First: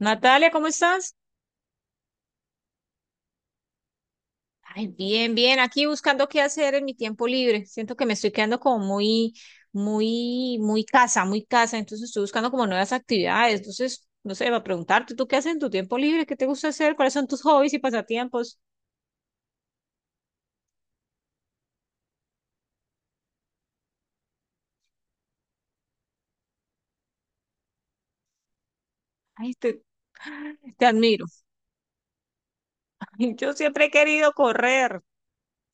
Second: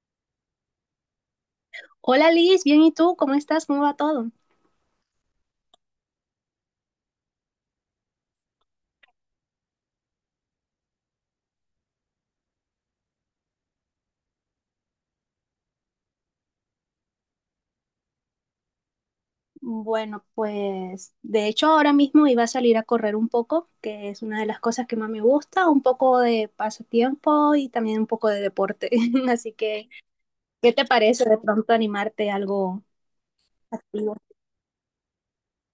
Natalia, ¿cómo estás? Hola Liz, bien, ¿y tú? ¿Cómo estás? ¿Cómo va todo? Ay, bien, bien, aquí buscando qué hacer en mi tiempo libre. Siento que me estoy quedando como muy, muy, muy casa, muy casa. Entonces estoy buscando como nuevas actividades. Entonces, no sé, va a preguntarte, ¿tú qué haces en tu tiempo libre? ¿Qué te gusta hacer? ¿Cuáles son tus hobbies y pasatiempos? Bueno, pues de hecho ahora mismo iba a salir a correr un poco, que es una de las cosas que más me gusta, un poco de pasatiempo y también un poco de deporte. Ay, Así te, que, ¿qué te te admiro. parece de pronto animarte a algo? Yo siempre he Y yo, querido correr,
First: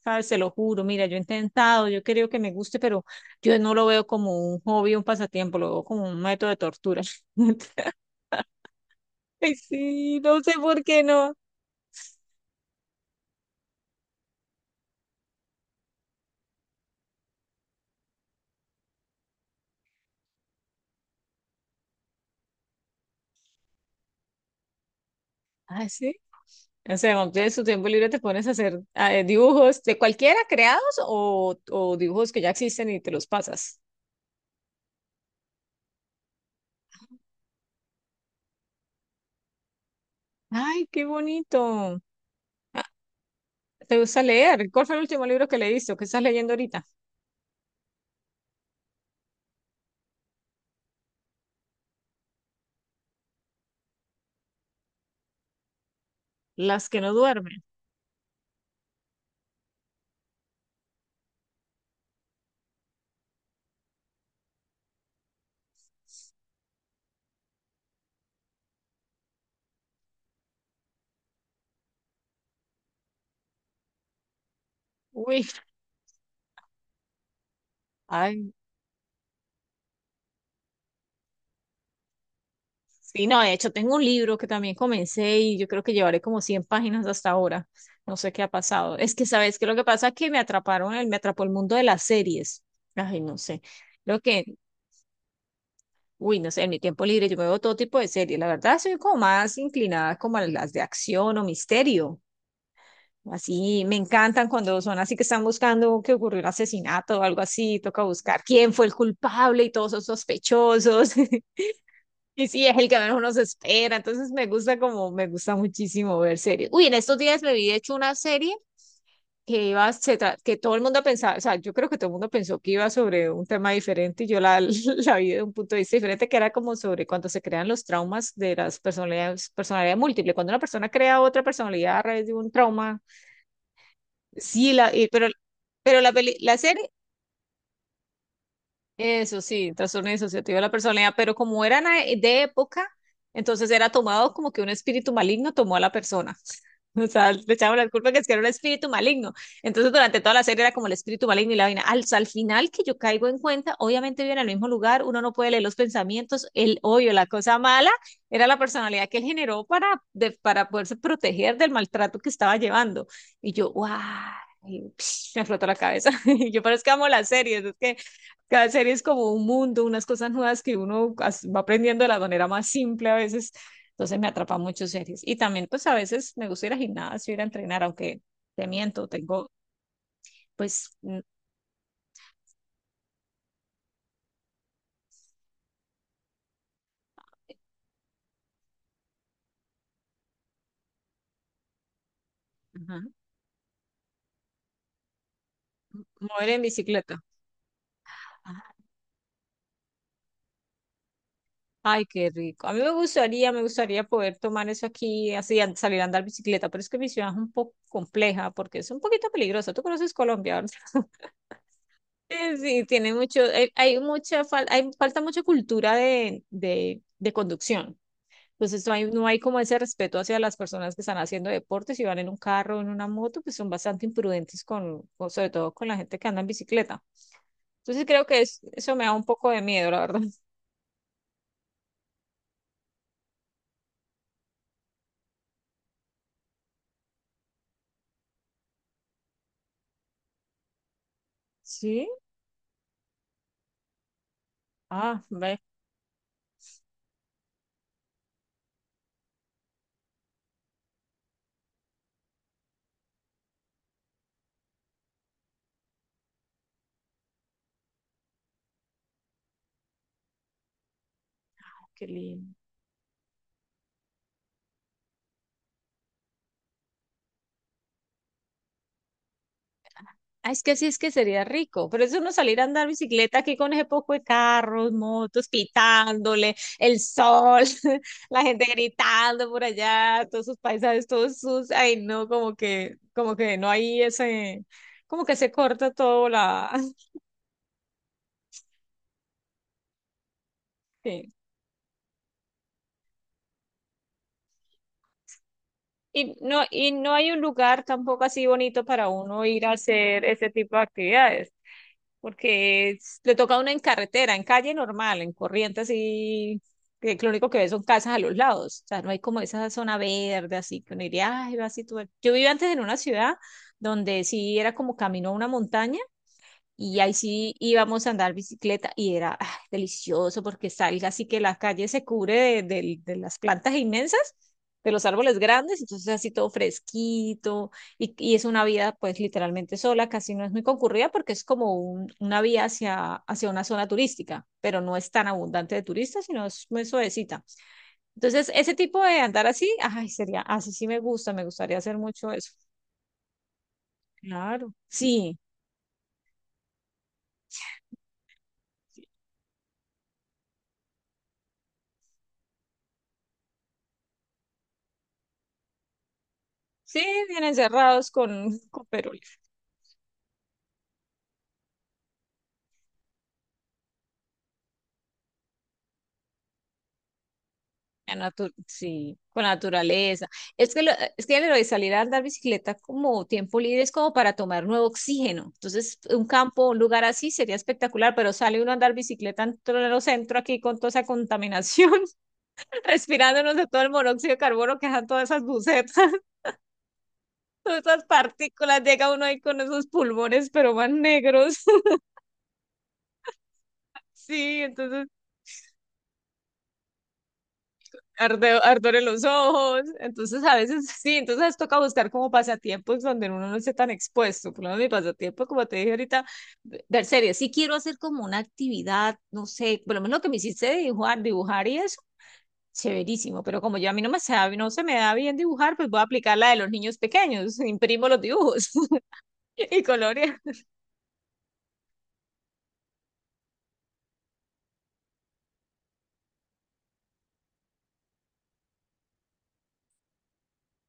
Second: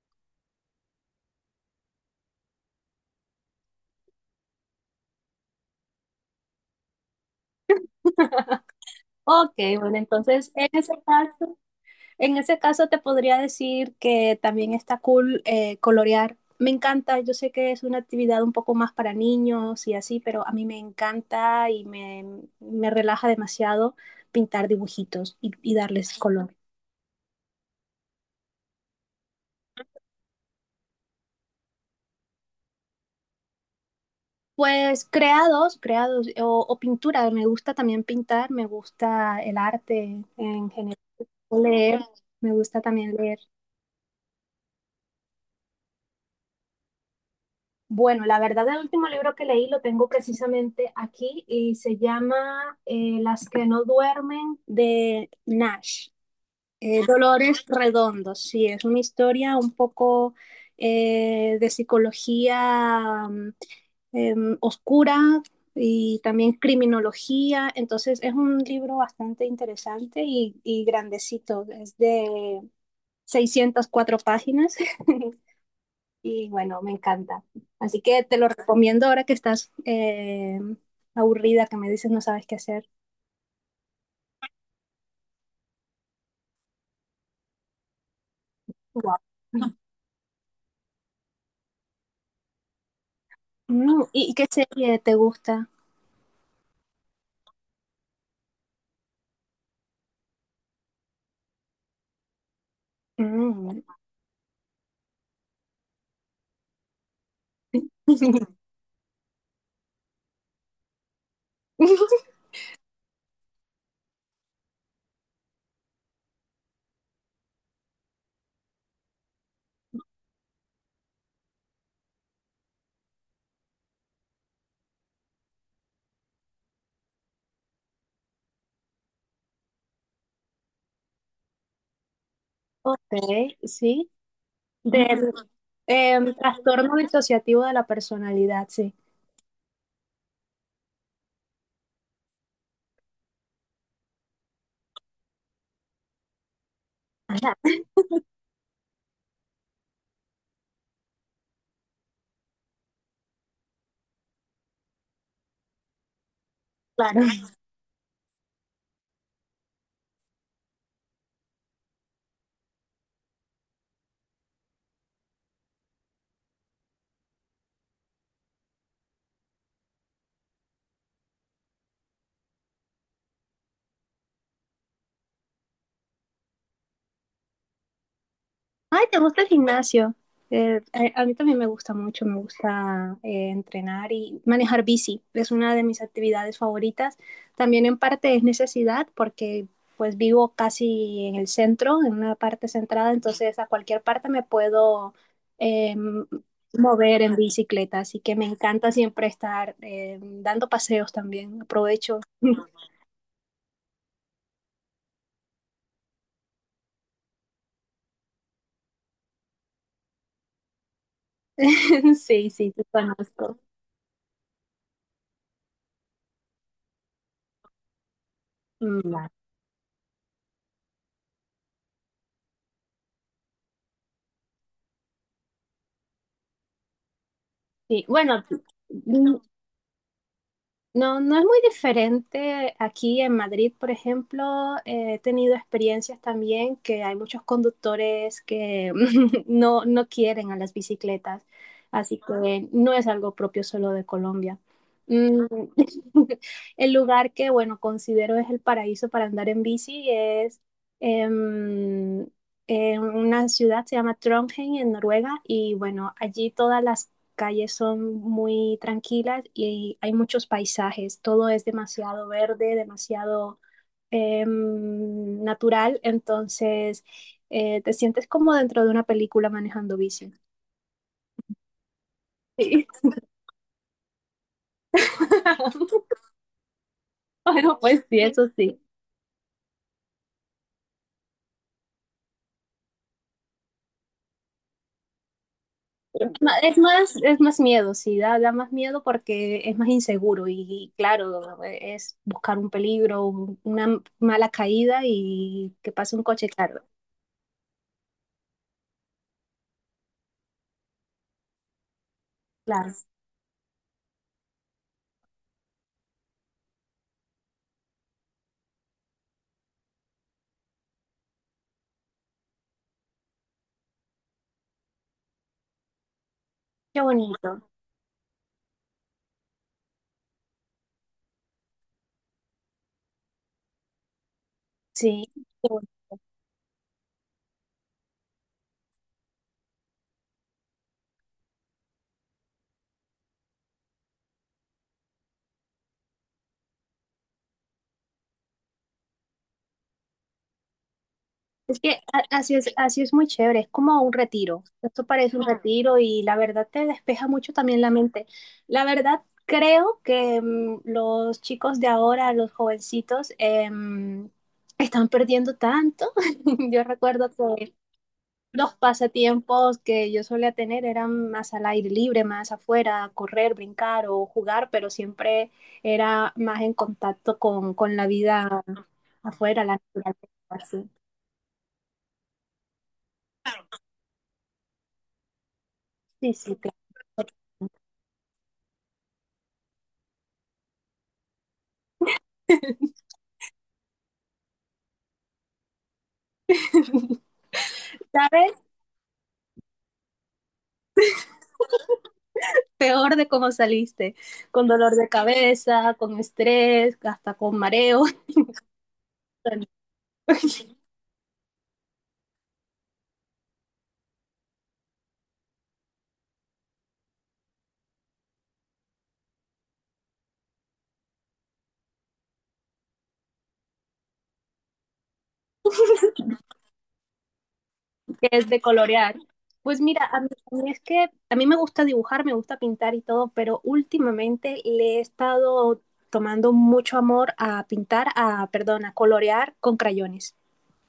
¿sabes? Se lo juro. Mira, yo he intentado, yo creo que me guste, pero yo no lo veo como un hobby, un pasatiempo, lo veo como un método de tortura. Ay, ok, bueno, sí, no sé entonces en por ese qué no. caso... En ese caso te podría decir que también está cool, colorear. Me encanta, yo sé que es una actividad un poco más para niños y así, pero a mí me encanta y me relaja demasiado pintar dibujitos y Ah, sí. darles color. O sea, cuando tienes tu tiempo libre te pones a hacer dibujos de cualquiera creados o dibujos que ya existen y te los pasas. Pues creados, creados o pintura, me gusta también pintar, me gusta el arte en Ay, general, qué leer, bonito. me gusta también leer. ¿Te gusta leer? ¿Cuál fue el último libro que leíste o qué estás leyendo ahorita? Bueno, la verdad, el último libro que leí lo tengo precisamente aquí y se llama Las que no duermen de Nash. Las que no duermen. Dolores Redondos, sí, es una historia un poco de psicología, oscura, y también criminología. Entonces es un libro bastante interesante y grandecito, es de 604 páginas. Uy, Y bueno, me encanta. Así que te lo ay. recomiendo ahora que estás aburrida, que me dices no sabes qué hacer. Sí, no, de hecho tengo un libro que también comencé y yo creo que llevaré como 100 páginas hasta ahora. No sé qué ha pasado. Es Wow. que, ¿sabes qué? Lo que pasa es que me atraparon, me atrapó el mundo de las series. Ay, no sé. Lo ¿y que, qué serie te gusta? uy, no sé, en mi tiempo libre yo me veo todo tipo de series. La verdad, soy como más inclinada como a las de acción o misterio. Mm. Así me encantan cuando son así que están buscando que ocurrió un asesinato o algo así. Toca buscar quién fue el culpable y todos son sospechosos. Y sí, es el que menos uno se espera. Entonces me gusta como, me gusta muchísimo ver series. Uy, en estos días me vi de hecho una serie que iba, que todo el mundo pensaba, o sea, yo creo que todo el mundo pensó que iba sobre un tema diferente y yo la, la vi de un punto de vista diferente, que era como sobre cuando se crean los traumas de las personalidades, personalidad múltiple, cuando una persona crea otra personalidad a través de un trauma, Ok, sí. sí, pero, Del pero la, peli- la serie. trastorno disociativo de la personalidad, sí. Eso sí, trastorno disociativo de la personalidad, pero como eran de época, entonces era tomado como que un espíritu maligno tomó a la persona. O sea, le Ajá, echaban la culpa que es que era un espíritu maligno. Entonces, durante toda la serie era como el espíritu maligno y la vaina. Al final que yo caigo en cuenta, obviamente vive en el mismo lugar, uno no puede leer los pensamientos, el odio, la claro. cosa mala, era la personalidad que él generó para, para poderse proteger del maltrato que estaba llevando. Y yo, ¡guau! Y, me flotó la cabeza. Y yo, pero es que amo las series, es que cada serie es como un mundo, unas cosas nuevas que uno va aprendiendo de la manera más simple a veces. Entonces me atrapa mucho series. Y también pues a veces me gusta ir al gimnasio, ir a entrenar, aunque te Ay, miento, ¿te gusta el tengo gimnasio? Eh, pues a mí también me gusta mucho, me gusta entrenar y manejar bici. Es una de mis actividades favoritas. También en parte es necesidad porque pues vivo casi en el centro, en una parte ajá, centrada, entonces a cualquier parte me puedo eh, mover en mover bicicleta. en bicicleta. Así que me Ah, encanta siempre estar dando paseos también. ay, Aprovecho. qué rico. A mí me gustaría poder tomar eso aquí, así, salir a andar bicicleta, pero es que mi ciudad es un poco compleja porque es un poquito peligrosa. Tú conoces Colombia, ¿verdad? Sí, sí, Sí, te tiene mucho, conozco. hay mucha, hay, falta mucha cultura de conducción. Entonces no Mm, hay, no va. hay como ese respeto hacia las personas que están haciendo deportes y van en un carro o en una moto, pues son bastante imprudentes con, sobre todo con la gente que anda en bicicleta. Sí, Entonces creo que bueno, es, eso me da un poco de miedo, la verdad. no, no es muy diferente. Aquí en Madrid, por ejemplo, he tenido experiencias también que hay muchos conductores que no, no quieren a las bicicletas, Sí, así que no es algo propio solo de Colombia. ah, Mm. ve, El lugar que, bueno, considero es el paraíso para andar en bici es, em, en una ciudad, se llama Trondheim, en Noruega, y bueno, allí todas las calles son muy tranquilas y hay muchos paisajes, todo es qué demasiado lindo. verde, demasiado natural, entonces te sientes como dentro de una película manejando bici. Ay, es que sí, es que sería rico, pero eso no salir a andar Sí. bicicleta aquí con ese poco de carros, motos, pitándole, el sol, Bueno, pues sí, sí, la eso gente sí. gritando por allá, todos sus paisajes, todos sus, ay no, como que no hay ese, como que se corta todo Ma- la, Es más, es más miedo, sí, da, da más miedo porque es más inseguro y sí. claro, es buscar un peligro, una mala caída y que pase un coche, claro. Y no hay un lugar tampoco así bonito para uno ir a hacer ese tipo de actividades. porque Claro. es- le toca a uno en carretera, en calle normal, en corriente así, que lo único que ve son casas a los lados, o sea, no hay como esa zona verde así, que uno diría, ay, va así todo". Yo vivía antes en una ciudad donde sí era como camino a una montaña, y Qué ahí sí bonito. íbamos a andar bicicleta y era ah, delicioso porque salga así que la calle se cubre de, de las plantas inmensas, de los Sí. árboles grandes, entonces así todo fresquito y es una vía pues literalmente sola, casi no es muy concurrida porque es como una vía hacia, hacia una zona turística, pero no es tan abundante de turistas, sino es muy suavecita. Entonces ese tipo de andar así, ay, sería, así sí sí me gusta, me gustaría Es hacer que mucho eso. Así es muy chévere, es como un retiro. Claro. Esto parece Sí. un, claro, retiro, y la verdad te despeja mucho también la mente. La verdad, creo que, los chicos de ahora, los jovencitos, están perdiendo tanto. Yo Sí, recuerdo bien que encerrados con, los con pasatiempos que yo solía tener eran más al aire libre, más afuera, correr, brincar o jugar, pero siempre era más en contacto con la la vida sí, con la afuera, la naturaleza, naturaleza. Es que, así. Es que lo de salir a andar bicicleta como tiempo libre es como para tomar nuevo oxígeno. Entonces, un Sí, sí, campo, claro. un lugar así sería espectacular, pero sale uno a andar bicicleta en el centro aquí con toda esa contaminación, respirándonos de todo el monóxido de carbono que dejan todas esas bucetas, todas esas ¿Sabes? partículas, llega uno ahí con esos pulmones, pero más negros. Peor de cómo saliste, Sí, con dolor entonces de cabeza, con estrés, hasta con mareo, ardor en los ojos. Entonces, a veces sí, entonces toca buscar como pasatiempos donde uno no esté tan expuesto. Por lo menos mi pasatiempo, como te dije ahorita, ver series. Sí quiero hacer como una actividad, no sé, por lo menos lo que me hiciste de dibujar, dibujar y eso, chéverísimo. Pero como yo a mí no no se me da bien dibujar, pues voy a aplicar la de los niños pequeños. Imprimo los que es de dibujos colorear. Pues y mira, a mí, colores. a mí es que a mí me gusta dibujar, me gusta pintar y todo, pero últimamente le he estado tomando mucho amor a pintar, a, perdón, a colorear con crayones.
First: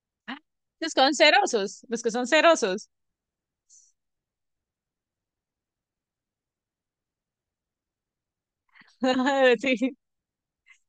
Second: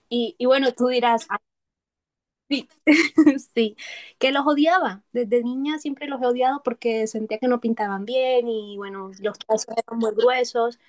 Y bueno, tú Los que son dirás, "Ah, cerosos, los que son sí, cerosos. sí", que los odiaba. Desde niña siempre los he odiado porque sentía que no pintaban bien y bueno, los trazos Sí. eran muy gruesos.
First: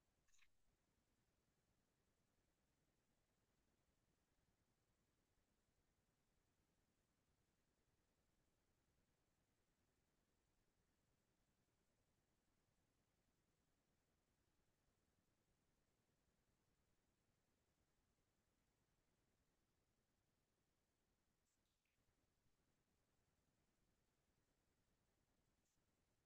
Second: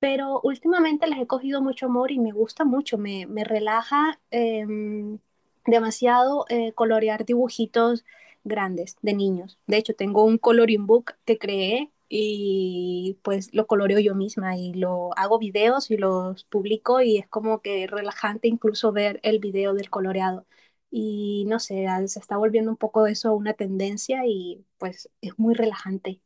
Pero últimamente les he cogido mucho amor y me gusta mucho, me relaja, demasiado, colorear dibujitos grandes de niños. De hecho, tengo un coloring book que creé y pues lo coloreo yo misma y lo hago videos y los publico y es como que relajante incluso ver el video del coloreado. Y no sé, ah, se está volviendo un poco eso una tendencia y pues es muy relajante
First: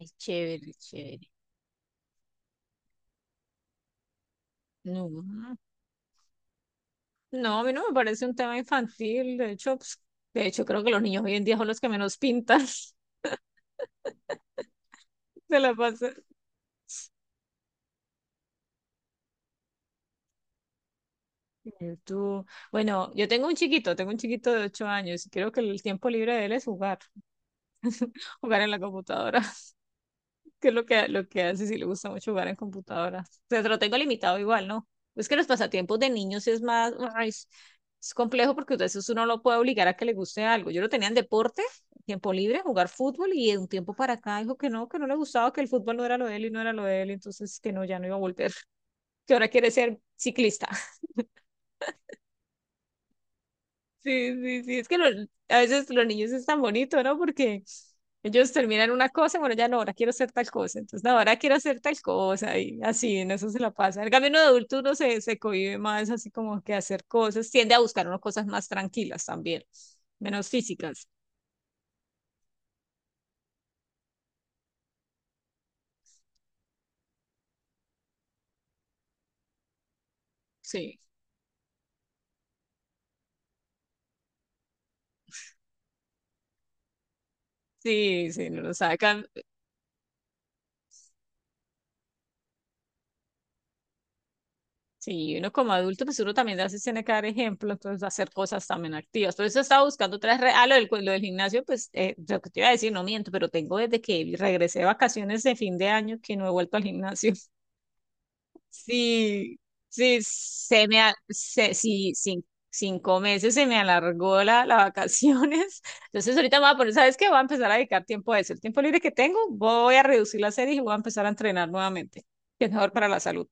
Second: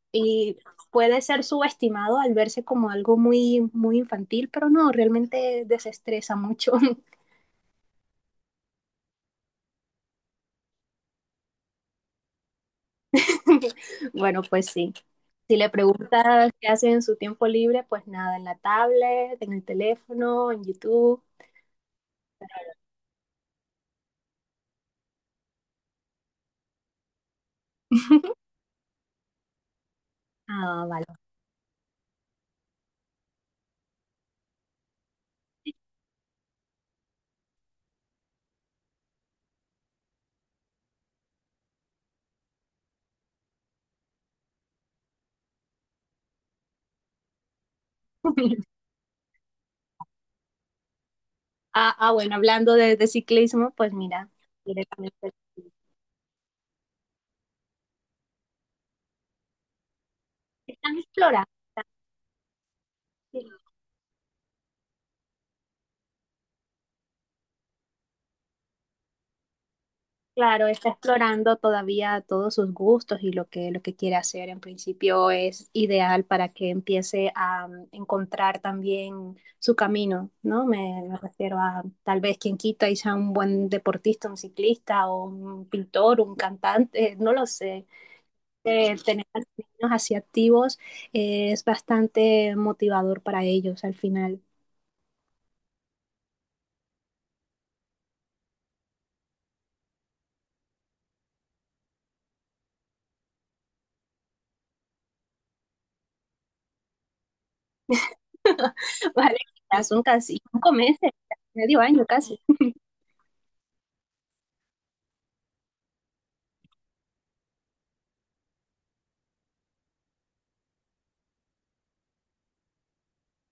Ay, y chévere, puede chévere. ser subestimado al verse como algo muy, muy infantil, pero no, No. realmente desestresa mucho. No, a mí no me parece un tema infantil. De hecho, pues, de hecho, creo que los niños hoy en día son los que menos pintan. Bueno, pues sí. Si de le la pasas preguntas qué hace en su tiempo libre, pues nada, en la tablet, en el teléfono, en YouTube. en tú. Bueno, yo tengo un chiquito de 8 años y creo que el tiempo libre de él es jugar, jugar en la computadora. Que es Ah, vale. Lo que hace si le gusta mucho jugar en computadora. O sea, se lo tengo limitado igual, ¿no? Es que los pasatiempos de niños es más, ay, es complejo porque a veces uno lo puede obligar a que le guste algo. Yo lo tenía en deporte, tiempo libre, jugar fútbol y de un tiempo para acá dijo que no le gustaba, que el fútbol no era lo de él y no era lo de él, entonces que no, ya no iba a volver, que ahora quiere ser ciclista. Ah, ah, bueno, hablando de ciclismo, pues mira, Sí, sí, sí, directamente a veces los niños es tan bonito, ¿no? Porque ellos terminan una cosa, bueno, ya no, ahora quiero hacer tal cosa, están entonces no, ahora explorando. quiero hacer tal cosa y así, en eso se la pasa. En cambio, uno de adulto uno se, se cohíbe más así como que hacer cosas, tiende a buscar unas cosas más tranquilas también, menos Claro, está físicas. explorando todavía todos sus gustos y lo que quiere hacer. En principio es ideal para que empiece a, encontrar también su camino, ¿no? Sí, Me refiero a tal vez quien quita y sea un buen deportista, un ciclista o un pintor, un cantante, no lo sé. sí, sí, no lo sabe. Tener a los niños así activos es bastante motivador para ellos al final. Sí, uno como adulto, pues uno también a veces tiene que dar ejemplo, entonces hacer cosas también activas. Por eso estaba buscando otras redes. Ah, lo del, lo del gimnasio, pues lo que te iba a decir, no miento, pero tengo desde que regresé de vacaciones de fin de año que no he vuelto al gimnasio. Vale, Sí, ya son sí, casi cinco se me, meses, medio año sí, casi. 5 meses se me alargó la, las vacaciones. Entonces ahorita me voy a poner, ¿sabes qué? Voy a empezar a dedicar tiempo a eso. El tiempo libre que tengo, voy a reducir la serie y voy a empezar a entrenar nuevamente, que es mejor para la salud.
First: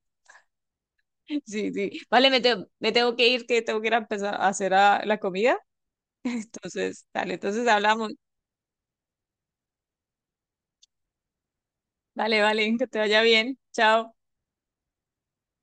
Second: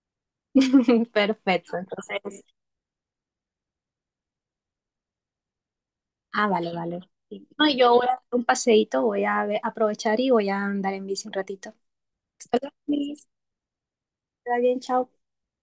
Sí, Perfecto, sí. Vale, me, entonces. Me tengo que ir, que tengo que ir a empezar a hacer la comida. Ah, vale, vale. Entonces, dale, Sí. entonces No, yo voy hablamos. a dar un paseíto, voy a aprovechar y voy a andar en bici un ratito. Vale, Hasta vale, luego, que te vaya Liz. bien. Chao. Está bien, chao.